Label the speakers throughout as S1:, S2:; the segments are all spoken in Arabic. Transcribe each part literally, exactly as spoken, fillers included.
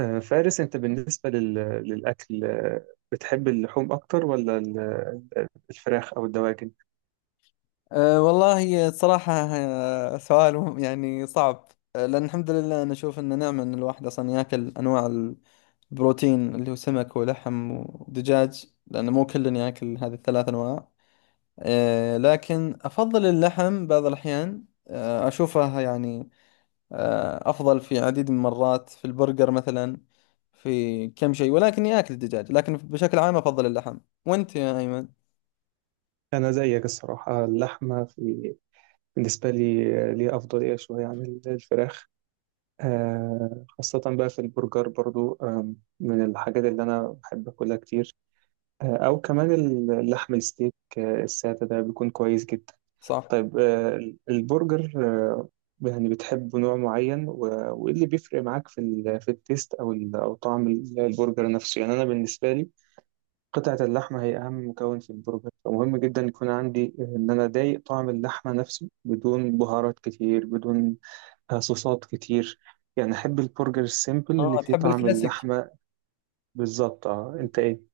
S1: آه، فارس، انت بالنسبة لل... للأكل، آه، بتحب اللحوم أكتر ولا ال- الفراخ أو الدواجن؟
S2: أه والله صراحة، أه، سؤال مهم- يعني صعب. أه، لأن الحمد لله أنا أشوف إنه نعمة إن الواحد أصلا ياكل أنواع البروتين اللي هو سمك ولحم ودجاج، لأنه مو كل ياكل هذه الثلاث أنواع. أه لكن أفضل اللحم بعض الأحيان، أه أشوفه يعني أه أفضل في عديد من المرات، في البرجر مثلا، في كم شيء. ولكن ياكل الدجاج، لكن بشكل عام أفضل اللحم. وأنت يا أيمن؟
S1: أنا زيك الصراحة، اللحمة في... بالنسبة لي، آه، ليها أفضلية شوية عن ال- الفراخ، آه، خاصة بقى في البرجر. برضو آم، من الحاجات اللي أنا بحب أكلها كتير، آه، أو كمان اللحم الستيك، آه، السادة ده بيكون كويس جدا.
S2: صح.
S1: طيب، آه، البرجر، آه، يعني بتحب نوع معين، و- وايه اللي بيفرق معاك في ال- في التيست او ال- او طعم ال- البرجر نفسه؟ يعني انا بالنسبه لي، قطعه اللحمه هي اهم مكون في البرجر، فمهم جدا يكون عندي ان انا ضايق طعم اللحمه نفسه، بدون بهارات كتير، بدون آه، صوصات كتير. يعني احب البرجر السيمبل اللي
S2: آه
S1: فيه
S2: تحب
S1: طعم
S2: الكلاسيك.
S1: اللحمه. بالظبط. اه انت ايه؟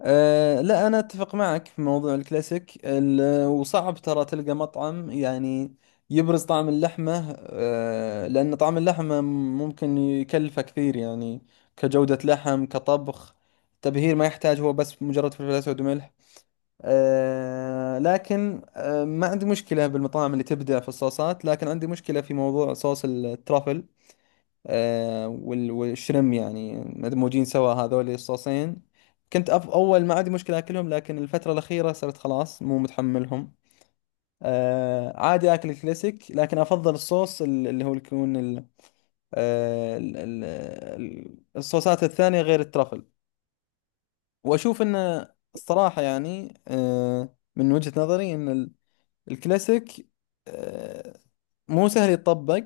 S2: أه لا، أنا أتفق معك في موضوع الكلاسيك، ال- وصعب ترى تلقى مطعم يعني يبرز طعم اللحمة، أه لأن طعم اللحمة ممكن يكلفه كثير، يعني كجودة لحم، كطبخ، تبهير ما يحتاج، هو بس مجرد فلفل أسود وملح. أه لكن أه ما عندي مشكلة بالمطاعم اللي تبدع في الصوصات، لكن عندي مشكلة في موضوع صوص الترافل آه، وال- والشرم، يعني مدموجين سوا هذول الصوصين. كنت أف أول ما عندي مشكلة أكلهم، لكن الفترة الأخيرة صرت خلاص مو متحملهم. آه، عادي أكل الكلاسيك، لكن أفضل الصوص ال- اللي هو يكون ال- آه، ال- ال- ال- الصوصات الثانية غير الترفل. وأشوف أنه الصراحة يعني آه، من وجهة نظري أن ال- الكلاسيك آه، مو سهل يتطبق.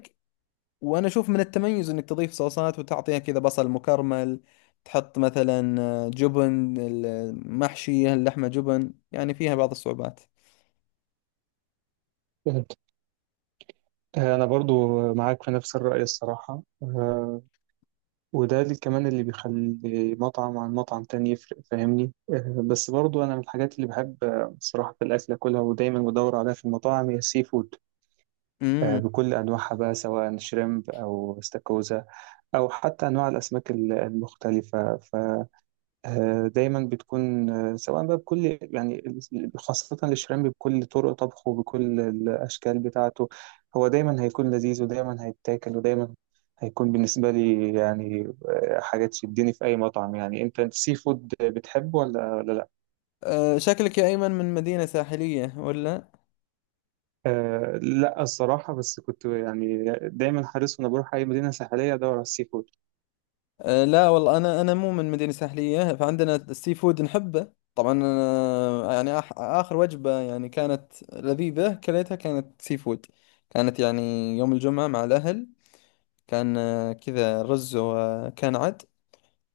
S2: وانا اشوف من التميز انك تضيف صوصات وتعطيها كذا بصل مكرمل، تحط مثلا آه، جبن، المحشي اللحمة جبن، يعني فيها بعض الصعوبات.
S1: فهمت. آه، انا برضو معاك في نفس الرأي الصراحه، وده اللي كمان اللي بيخلي مطعم عن مطعم تاني يفرق، فاهمني؟ آه، بس برضو أنا من الحاجات اللي بحب آه، صراحة في الأكل أكلها، ودايما بدور عليها في المطاعم، هي السي فود، آه،
S2: امم.
S1: بكل أنواعها بقى، سواء شريمب أو استاكوزا، أو حتى أنواع الأسماك ال- المختلفة. آه، دايما بتكون آه، سواء بقى بكل يعني، خاصة الشريمب بكل طرق طبخه بكل الأشكال بتاعته، هو دايما هيكون لذيذ ودايما هيتاكل، ودايما هيكون بالنسبة لي يعني آه، حاجة تشدني في أي مطعم. يعني، أنت السي فود بتحبه ولا ولا لأ؟
S2: أه شكلك يا ايمن من مدينة ساحلية ولا؟
S1: أه لا الصراحة، بس كنت يعني دايما حريص، وأنا بروح أي مدينة ساحلية أدور على السي فود.
S2: أه لا والله، انا انا مو من مدينة ساحلية، فعندنا السي فود نحبه طبعا. أنا يعني آخ- اخر وجبة يعني كانت لذيذة كليتها كانت سي فود، كانت يعني يوم الجمعة مع الاهل. كان آه، كذا رز وكان عد.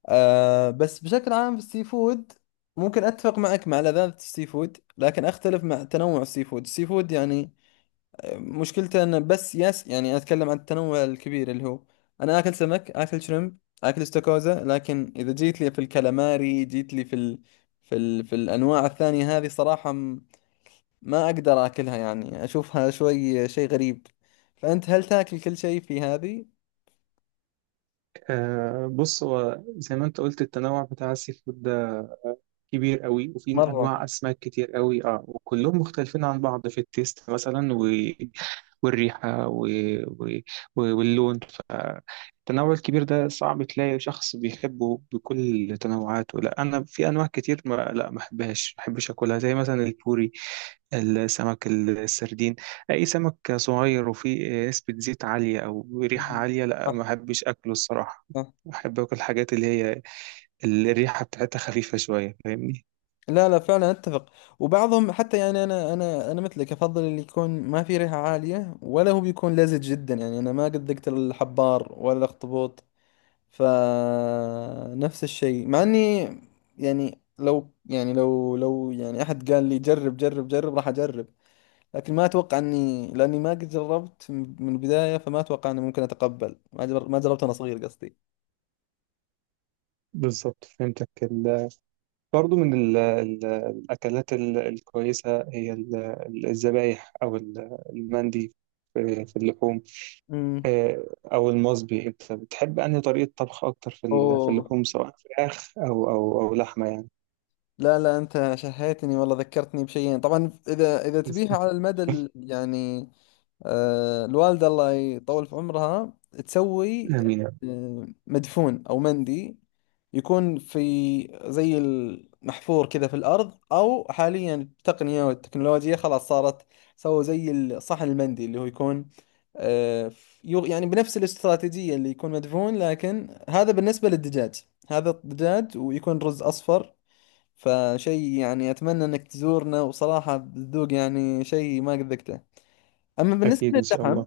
S2: آه بس بشكل عام في السي فود ممكن أتفق معك مع لذاذة السي فود، لكن أختلف مع تنوع السي فود. السي فود يعني آه، مشكلته أنه بس ياس، يعني أتكلم عن التنوع الكبير اللي هو أنا آكل سمك، آكل شريمب، آكل استاكوزا، لكن إذا جيت لي في الكالاماري، جيت لي في ال... في ال... في الأنواع الثانية هذه، صراحة م- ما أقدر آكلها، يعني أشوفها شوي شيء غريب. فأنت هل تاكل كل شيء في هذه؟
S1: أه بص، هو زي ما أنت قلت، التنوع بتاع السي فود ده كبير قوي، وفي
S2: مرة.
S1: انواع اسماك كتير قوي، اه وكلهم مختلفين عن بعض في التيست مثلا، و... والريحه و... و... و- واللون. فالتنوع الكبير ده صعب تلاقي شخص بيحبه بكل تنوعاته. لا، انا في انواع كتير ما لا ما بحبهاش ما بحبش اكلها، زي مثلا البوري، السمك السردين، اي سمك صغير وفيه نسبه زيت عاليه او ريحه عاليه، لا ما
S2: صح.
S1: بحبش اكله الصراحه.
S2: صح.
S1: بحب اكل الحاجات اللي هي الريحه بتاعتها خفيفه شويه، فاهمني؟
S2: لا لا فعلا اتفق. وبعضهم حتى يعني انا انا انا مثلك افضل اللي يكون ما في ريحه عاليه، ولا هو بيكون لزج جدا. يعني انا ما قد ذقت الحبار ولا الاخطبوط، فنفس الشيء. مع اني يعني لو يعني لو لو يعني احد قال لي جرب جرب جرب راح اجرب، لكن ما اتوقع اني، لاني ما قد جربت من البدايه، فما اتوقع اني ممكن اتقبل ما جر- ما جربت وانا صغير قصدي.
S1: بالظبط، فهمتك. ال... برضو من ال... ال... الأكلات ال... الكويسة هي ال... ال- الذبايح أو ال... المندي في, في اللحوم،
S2: امم.
S1: آه، أو المصبي. أنت بتحب أنهي طريقة طبخ أكتر في, ال... في
S2: اوه،
S1: اللحوم، سواء فراخ أو أو أو لحمة يعني؟
S2: لا لا أنت شهيتني والله، ذكرتني بشيئين. طبعا إذا إذا تبيها على المدى ال- يعني آه الوالدة الله يطول في عمرها تسوي
S1: آمين يا رب.
S2: آه مدفون أو مندي، يكون في زي المحفور كذا في الأرض، أو حاليا التقنية والتكنولوجيا خلاص صارت سووا زي الصحن المندي اللي هو يكون آه، ف- يو- يعني بنفس الاستراتيجية اللي يكون مدفون. لكن هذا بالنسبة للدجاج، هذا الدجاج، ويكون رز أصفر. فشيء يعني أتمنى إنك تزورنا وصراحة بتذوق يعني شيء ما قد ذقته. أما بالنسبة
S1: أكيد إن شاء
S2: للحم،
S1: الله.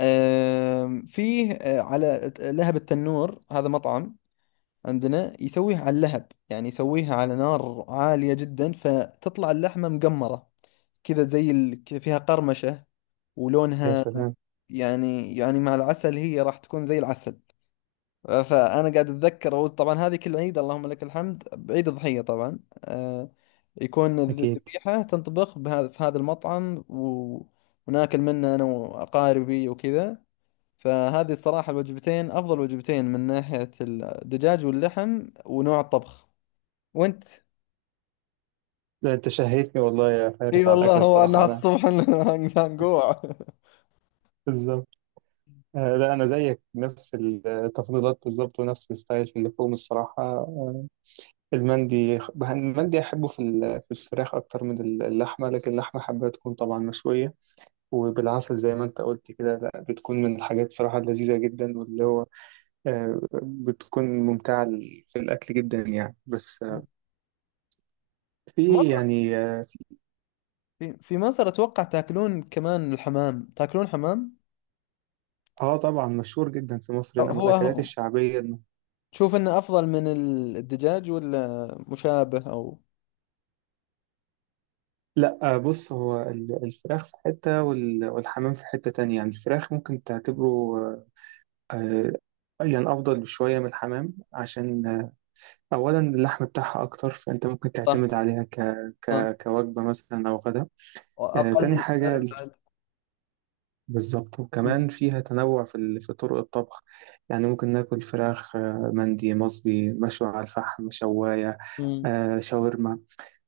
S2: آم، فيه آه، على لهب التنور، هذا مطعم عندنا يسويه على اللهب، يعني يسويها على نار عالية جدا، فتطلع اللحمة مقمرة كذا زي ال... ك- فيها قرمشة
S1: يا
S2: ولونها
S1: سلام.
S2: يعني، يعني مع العسل هي راح تكون زي العسل. فانا قاعد اتذكر اول، طبعا هذه كل عيد اللهم لك الحمد بعيد الضحيه طبعا، آه، يكون الذ-
S1: أكيد.
S2: الذبيحه تنطبخ بهذا، في هذا المطعم، و... وناكل منه انا واقاربي وكذا. فهذه الصراحه الوجبتين افضل وجبتين من ناحيه الدجاج واللحم ونوع الطبخ. وانت؟
S1: ده أنت شهيتني والله يا
S2: اي
S1: فارس على
S2: والله،
S1: الأكل
S2: هو انا
S1: الصراحة. أنا
S2: الصبح هنجوع.
S1: بالظبط. آه، لا، أنا زيك نفس التفضيلات بالظبط، ونفس الستايل في اللحوم الصراحة. آه، المندي المندي أحبه في ال- في الفراخ أكتر من اللحمة، لكن اللحمة حابة تكون طبعا مشوية وبالعسل زي ما أنت قلت كده. لا، بتكون من الحاجات صراحة اللذيذة جدا، واللي هو آه، بتكون ممتعة لل- في الأكل جدا يعني. بس آه، في
S2: مرة
S1: يعني آه
S2: في في مصر اتوقع تاكلون كمان الحمام، تاكلون حمام؟
S1: آه، طبعا مشهور جدا في مصر هنا من
S2: هو
S1: الأكلات الشعبية إنه
S2: تشوف انه افضل من ال- الدجاج ولا مشابه او
S1: لا، آه، بص هو ال- الفراخ في حتة، وال- والحمام في حتة تانية. يعني الفراخ ممكن تعتبره آه، آه، يعني أفضل بشوية من الحمام، عشان أولا اللحم بتاعها أكتر، فأنت ممكن
S2: صح؟
S1: تعتمد عليها ك...
S2: صح،
S1: ك... كوجبة مثلا أو غدا، آه، تاني
S2: واقل
S1: حاجة.
S2: سعر بعد.
S1: بالظبط.
S2: مم.
S1: وكمان فيها تنوع في, ال... في طرق الطبخ. يعني ممكن ناكل فراخ آه، مندي، مصبي، مشوي على الفحم، شواية،
S2: مم.
S1: آه، شاورما.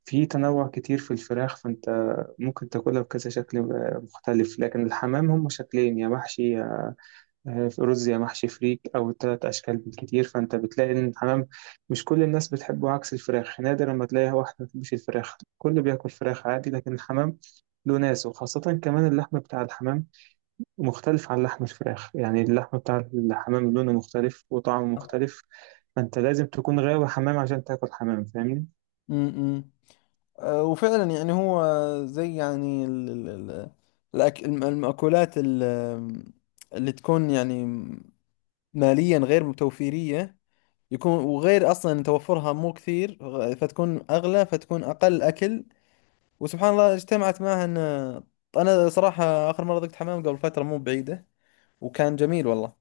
S1: في تنوع كتير في الفراخ، فأنت ممكن تاكلها بكذا شكل آه، مختلف. لكن الحمام هم شكلين: يا محشي آه، في رز، يا محشي فريك، أو تلات أشكال بالكتير. فأنت بتلاقي إن الحمام مش كل الناس بتحبه. عكس الفراخ، نادرا ما تلاقي واحد ما بتحبش الفراخ، كله بياكل فراخ عادي. لكن الحمام له ناس، وخاصة كمان اللحم بتاع الحمام مختلف عن لحم الفراخ. يعني اللحم بتاع الحمام لونه مختلف وطعمه
S2: صح.
S1: مختلف. فأنت لازم تكون غاوي حمام عشان تاكل حمام، فاهمني؟
S2: امم. أه وفعلا يعني هو زي يعني ال ال ال الأك الم- المأكولات ال- اللي تكون يعني ماليا غير متوفيرية، يكون، وغير أصلا توفرها مو كثير، غ- فتكون أغلى، فتكون أقل أكل. وسبحان الله اجتمعت معها أن أنا صراحة آخر مرة ذقت حمام قبل فترة مو بعيدة، وكان جميل والله.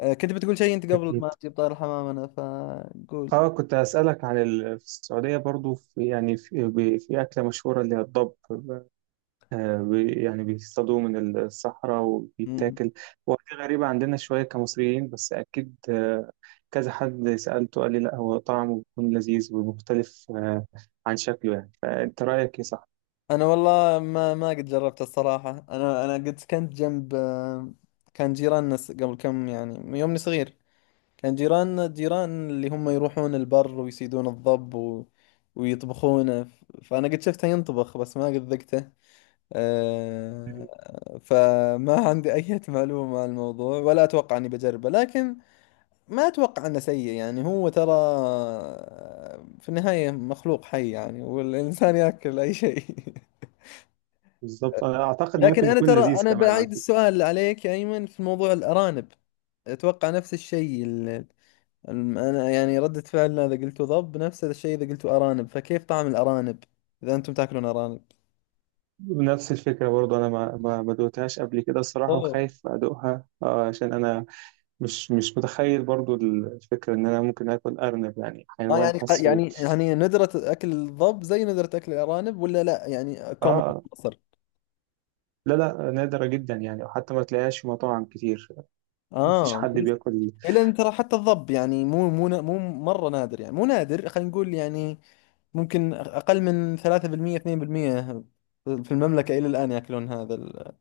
S2: آه، كنت بتقول شيء انت قبل
S1: أكيد.
S2: ما تجيب، طار الحمام انا فقول.
S1: اه كنت هسألك عن ال... في السعودية برضو، في يعني في, ب- في أكلة مشهورة اللي هي الضب، آه، بي- يعني بيصطادوه من الصحراء
S2: مم.
S1: وبيتاكل. هو دي غريبة عندنا شوية كمصريين، بس أكيد آه، كذا حد سألته قال لي لا، هو طعمه بيكون لذيذ ومختلف آه، عن شكله يعني. فأنت رأيك إيه، صح؟
S2: انا والله ما ما قد جربت الصراحة. انا انا قد سكنت جنب آه، كان جيراننا س- قبل كم يعني، من يومني صغير، كان جيراننا جيران اللي هم يروحون البر ويصيدون الضب و... ويطبخونه، ف- فانا قد شفته ينطبخ، بس ما قد ذقته. أه... فما عندي اي معلومة عن الموضوع، ولا اتوقع اني بجربه، لكن ما اتوقع انه سيء. يعني هو ترى في النهاية مخلوق حي، يعني والانسان ياكل اي شيء.
S1: بالظبط، أنا أعتقد إنه
S2: لكن
S1: ممكن
S2: انا
S1: يكون
S2: ترى
S1: لذيذ
S2: انا
S1: كمان على
S2: بعيد
S1: فكرة.
S2: السؤال عليك يا ايمن في موضوع الارانب، اتوقع نفس الشيء. ال- الم- انا يعني ردة فعلنا اذا قلتوا ضب نفس الشيء اذا قلتوا ارانب. فكيف طعم الارانب، اذا انتم تاكلون ارانب؟
S1: نفس الفكرة برضه. أنا ما ما ما دوقتهاش قبل كده الصراحة،
S2: اوه.
S1: وخايف أدوقها آه، عشان أنا مش مش متخيل برضه الفكرة إن أنا ممكن آكل أرنب، يعني
S2: اه
S1: حيوان
S2: يعني ق-
S1: حاسه.
S2: يعني يعني ندرة اكل الضب زي ندرة اكل الارانب ولا لا يعني كومن
S1: آه،
S2: مصر؟
S1: لا، لا، نادرة جدا يعني، وحتى ما تلاقيهاش في مطاعم كتير، مفيش
S2: اه انت
S1: حد
S2: لسه.
S1: بياكل.
S2: إيه، لان ترى حتى الضب يعني مو مو نا- مو مره نادر، يعني مو نادر، خلينا نقول يعني ممكن اقل من ثلاثة بالمية اثنين بالمية في المملكه الى الان ياكلون هذا ال-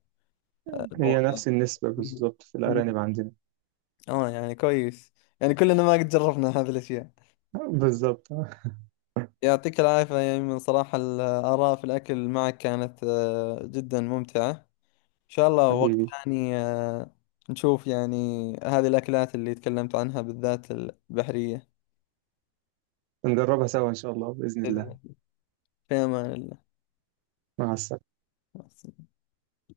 S1: هي
S2: الموضوع.
S1: نفس النسبة
S2: مم.
S1: بالظبط في
S2: مم.
S1: الأرانب عندنا.
S2: اه يعني كويس، يعني كلنا ما قد جربنا هذه الاشياء.
S1: بالظبط.
S2: يعطيك العافيه يا ايمن، صراحه الاراء في الاكل معك كانت آه، جدا ممتعه. ان شاء الله وقت
S1: حبيبي.
S2: ثاني آه، نشوف يعني هذه الاكلات اللي تكلمت عنها بالذات البحريه.
S1: نجربها سوا إن شاء الله، بإذن الله.
S2: في أمان
S1: مع السلامة.
S2: الله.